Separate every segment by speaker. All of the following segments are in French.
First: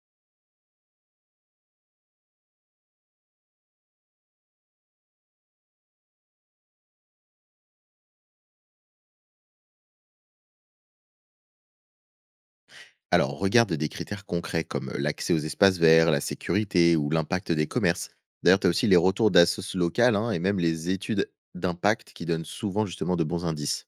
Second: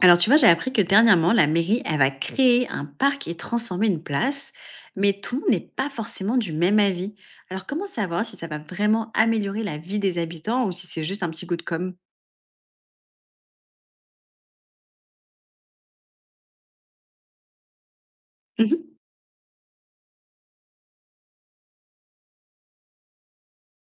Speaker 1: Alors tu vois, j'ai appris que dernièrement, la mairie, elle va créer un parc et transformer une place, mais tout le monde n'est pas forcément du même avis. Alors comment savoir si ça va vraiment améliorer la vie des habitants ou si c'est juste un petit coup de com'?
Speaker 2: Alors, regarde des critères concrets comme l'accès aux espaces verts, la sécurité ou l'impact des commerces. D'ailleurs, tu as aussi les
Speaker 1: Mhm.
Speaker 2: retours d'assos locales hein, et même les études d'impact qui donnent souvent justement de bons indices.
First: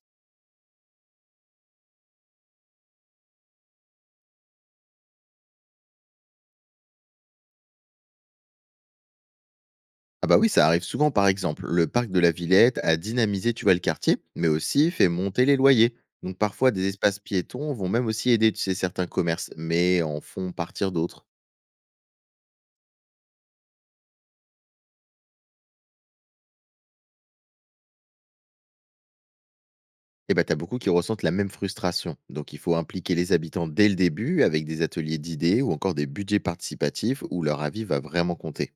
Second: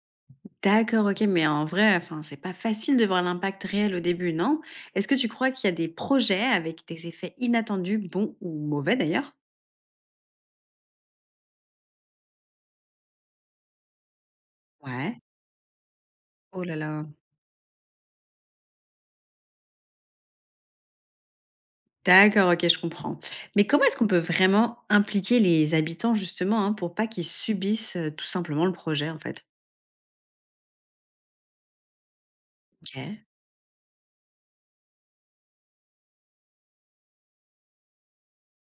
Speaker 1: D'accord, ok, mais en vrai, enfin, c'est pas facile de voir l'impact réel au début, non? Est-ce que tu crois qu'il y a des projets avec des effets inattendus, bons ou mauvais d'ailleurs?
Speaker 2: Ah bah oui, ça arrive souvent par exemple. Le parc de la Villette a dynamisé, tu vois, le quartier, mais aussi fait
Speaker 1: Ouais.
Speaker 2: monter les loyers. Donc
Speaker 1: Oh
Speaker 2: parfois,
Speaker 1: là
Speaker 2: des
Speaker 1: là.
Speaker 2: espaces piétons vont même aussi aider, tu sais, certains commerces, mais en font partir d'autres.
Speaker 1: D'accord, OK, je comprends. Mais comment est-ce qu'on peut vraiment impliquer les habitants justement, hein, pour pas qu'ils subissent, tout simplement le projet, en fait?
Speaker 2: Eh ben, t'as beaucoup qui ressentent la même frustration. Donc, il faut impliquer
Speaker 1: OK.
Speaker 2: les habitants dès le début avec des ateliers d'idées ou encore des budgets participatifs où leur avis va vraiment compter.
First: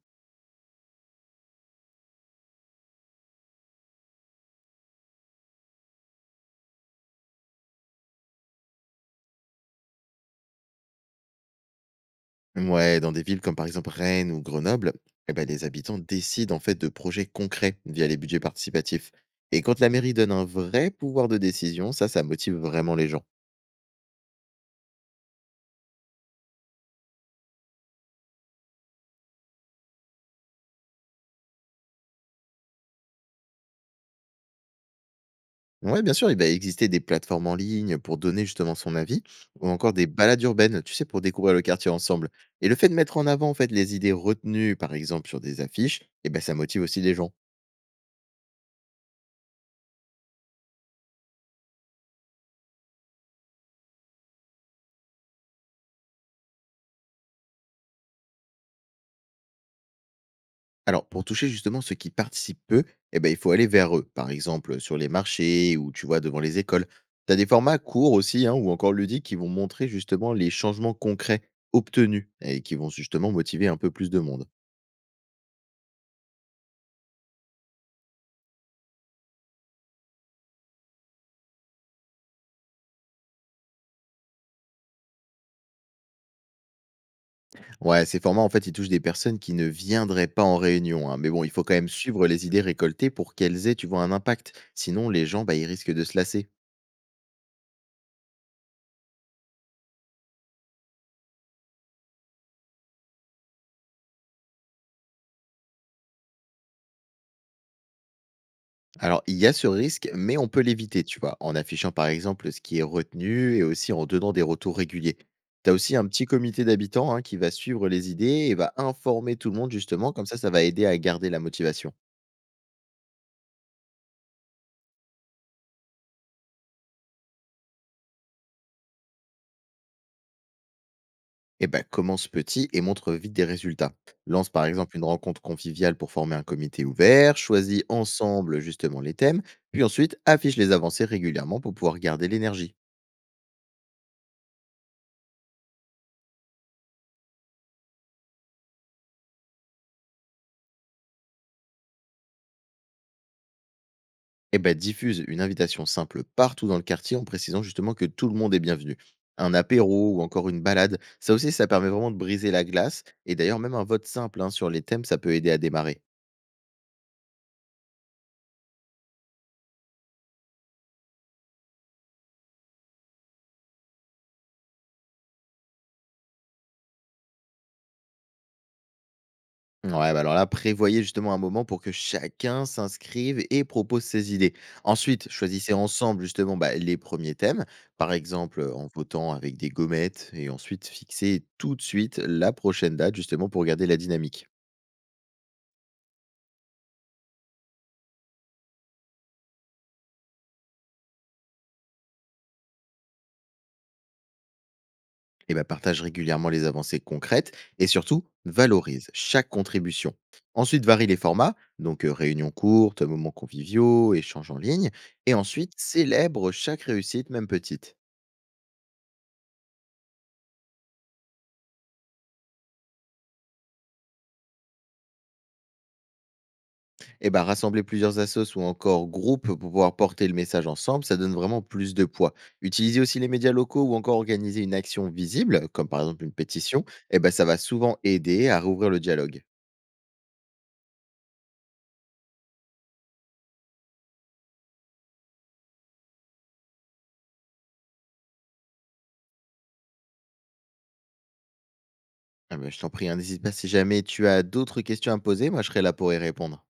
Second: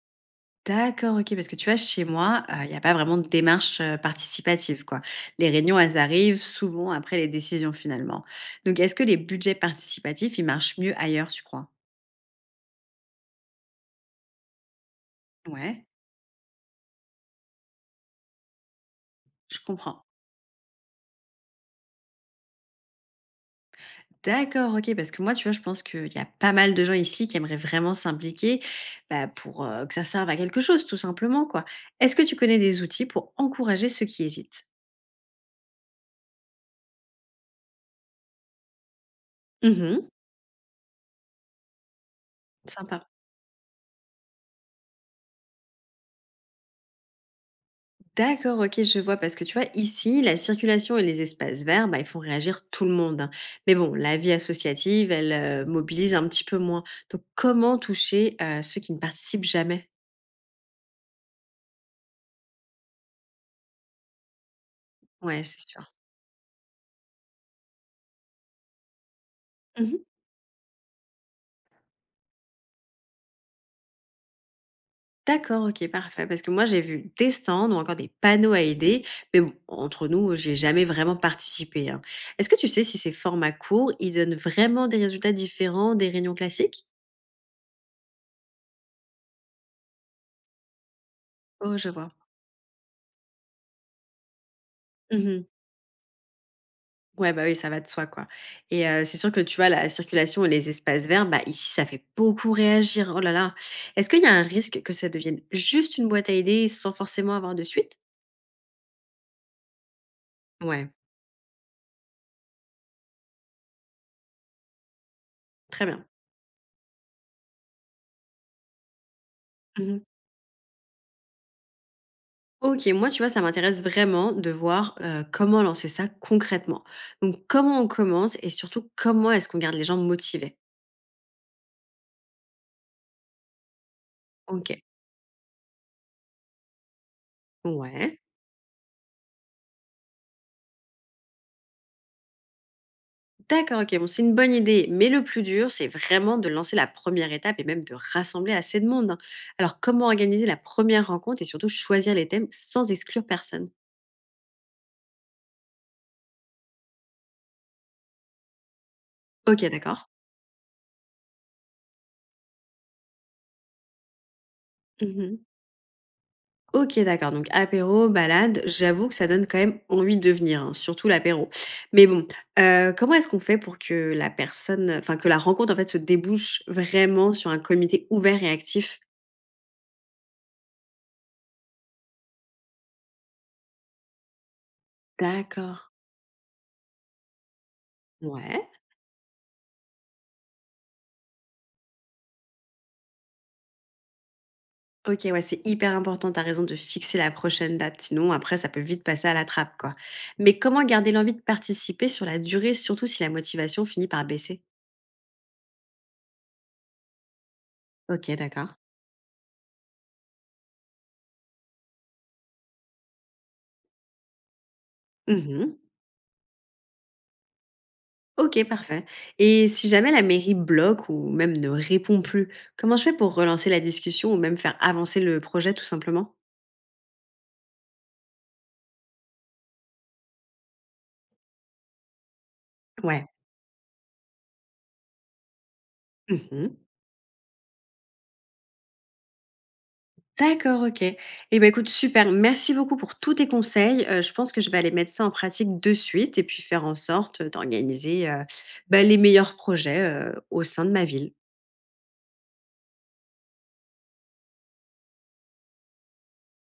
Speaker 1: D'accord, OK, parce que tu vois, chez moi, il y a pas vraiment de démarche, participative, quoi. Les réunions, elles arrivent souvent après les décisions, finalement. Donc est-ce que les budgets participatifs, ils marchent mieux ailleurs, tu crois?
Speaker 2: Ouais, dans des villes comme par exemple Rennes ou Grenoble, eh ben, les
Speaker 1: Ouais,
Speaker 2: habitants décident en fait de projets concrets via les budgets participatifs.
Speaker 1: je
Speaker 2: Et quand la
Speaker 1: comprends.
Speaker 2: mairie donne un vrai pouvoir de décision, ça motive vraiment les gens.
Speaker 1: D'accord, OK, parce que moi, tu vois, je pense qu'il y a pas mal de gens ici qui aimeraient vraiment s'impliquer, bah, pour, que ça serve à quelque chose, tout simplement, quoi. Est-ce que tu connais des outils pour encourager ceux qui hésitent?
Speaker 2: Ouais, bien sûr, il va exister des plateformes en ligne pour donner justement son avis, ou encore
Speaker 1: Mmh.
Speaker 2: des balades urbaines, tu sais, pour découvrir le quartier ensemble. Et le fait de
Speaker 1: Sympa.
Speaker 2: mettre en avant en fait les idées retenues, par exemple sur des affiches, eh ben ça motive aussi les gens.
Speaker 1: D'accord, OK, je vois parce que tu vois, ici, la circulation et les espaces verts, bah, ils font réagir tout le monde, hein. Mais bon, la vie associative, elle, mobilise un petit peu moins. Donc comment toucher, ceux qui ne participent jamais?
Speaker 2: Alors pour toucher justement ceux qui participent peu, eh ben il faut aller vers eux, par exemple sur les
Speaker 1: Ouais, c'est
Speaker 2: marchés
Speaker 1: sûr.
Speaker 2: ou tu vois devant les écoles. T'as des formats courts aussi, hein, ou encore ludiques qui vont montrer
Speaker 1: Mmh.
Speaker 2: justement les changements concrets obtenus et qui vont justement motiver un peu plus de monde.
Speaker 1: D'accord, OK, parfait. Parce que moi, j'ai vu des stands ou encore des panneaux à aider, mais bon, entre nous, j'ai jamais vraiment participé, hein. Est-ce que tu sais si ces formats courts, ils donnent vraiment des résultats différents des réunions classiques?
Speaker 2: Ouais, ces formats, en fait, ils touchent des personnes qui ne viendraient pas en réunion, hein. Mais bon, il faut quand
Speaker 1: Oh, je
Speaker 2: même
Speaker 1: vois.
Speaker 2: suivre les idées récoltées pour qu'elles aient, tu vois, un impact. Sinon, les
Speaker 1: Mmh.
Speaker 2: gens, bah, ils risquent de se lasser.
Speaker 1: Ouais, bah oui, ça va de soi, quoi. Et c'est sûr que tu vois, la circulation et les espaces verts, bah, ici, ça fait beaucoup réagir. Oh là là. Est-ce qu'il y a un risque que ça devienne juste une boîte à idées sans forcément avoir de suite?
Speaker 2: Alors, il y a ce risque, mais on peut
Speaker 1: Ouais,
Speaker 2: l'éviter, tu vois, en affichant, par exemple, ce qui est retenu et aussi en donnant des retours réguliers. Tu as
Speaker 1: très
Speaker 2: aussi un
Speaker 1: bien.
Speaker 2: petit comité d'habitants hein, qui va suivre les idées et va informer tout le monde,
Speaker 1: Mmh.
Speaker 2: justement, comme ça va aider à garder la motivation.
Speaker 1: OK, moi, tu vois, ça m'intéresse vraiment de voir, comment lancer ça concrètement. Donc comment on commence et surtout comment est-ce qu'on garde les gens motivés?
Speaker 2: Eh ben, commence petit et montre vite des résultats. Lance par
Speaker 1: OK,
Speaker 2: exemple une rencontre conviviale pour former un comité ouvert, choisis
Speaker 1: ouais.
Speaker 2: ensemble justement les thèmes, puis ensuite affiche les avancées régulièrement pour pouvoir garder l'énergie.
Speaker 1: D'accord, OK, bon, c'est une bonne idée, mais le plus dur, c'est vraiment de lancer la première étape et même de rassembler assez de monde, hein. Alors comment organiser la première rencontre et surtout choisir les thèmes sans exclure personne?
Speaker 2: Et ben, diffuse une invitation simple partout dans le quartier en précisant justement que tout le monde est bienvenu. Un
Speaker 1: OK, d'accord.
Speaker 2: apéro ou encore une balade, ça aussi ça permet vraiment de briser la glace. Et d'ailleurs même un vote simple hein, sur les thèmes, ça peut
Speaker 1: Mmh.
Speaker 2: aider à démarrer.
Speaker 1: OK, d'accord, donc apéro, balade, j'avoue que ça donne quand même envie de venir, hein, surtout l'apéro. Mais bon, comment est-ce qu'on fait pour que que la rencontre, en fait, se débouche vraiment sur un comité ouvert et actif?
Speaker 2: Ouais, bah alors là, prévoyez justement un moment pour que chacun s'inscrive et propose ses idées. Ensuite, choisissez
Speaker 1: D'accord.
Speaker 2: ensemble justement bah, les premiers thèmes, par exemple
Speaker 1: Ouais.
Speaker 2: en votant avec des gommettes, et ensuite fixez tout de suite la prochaine date justement pour garder la dynamique.
Speaker 1: OK, ouais, c'est hyper important, tu raison de fixer la prochaine date, sinon après ça peut vite passer à la trappe, quoi. Mais comment garder l'envie de participer sur la durée, surtout si la motivation finit par baisser?
Speaker 2: Et bah, partage régulièrement les avancées concrètes et surtout
Speaker 1: OK, d'accord.
Speaker 2: valorise chaque contribution. Ensuite, varie les formats, donc réunions courtes, moments conviviaux, échanges en ligne, et ensuite
Speaker 1: Mmh.
Speaker 2: célèbre chaque réussite, même petite.
Speaker 1: OK, parfait. Et si jamais la mairie bloque ou même ne répond plus, comment je fais pour relancer la discussion ou même faire avancer le projet tout simplement?
Speaker 2: Eh ben, rassembler plusieurs assos ou encore groupes pour pouvoir porter le message ensemble, ça donne vraiment plus de poids. Utiliser aussi les
Speaker 1: Ouais.
Speaker 2: médias locaux ou encore organiser une action visible, comme par exemple une
Speaker 1: Mmh.
Speaker 2: pétition, eh ben, ça va souvent aider à rouvrir le dialogue.
Speaker 1: D'accord, OK. Eh ben, écoute, super. Merci beaucoup pour tous tes conseils. Je pense que je vais aller mettre ça en pratique de suite et puis faire en sorte, d'organiser, bah, les meilleurs projets, au sein de ma ville.
Speaker 2: Ah ben, je t'en prie, hein, n'hésite pas si jamais tu as d'autres questions à me poser, moi je serai là pour y répondre.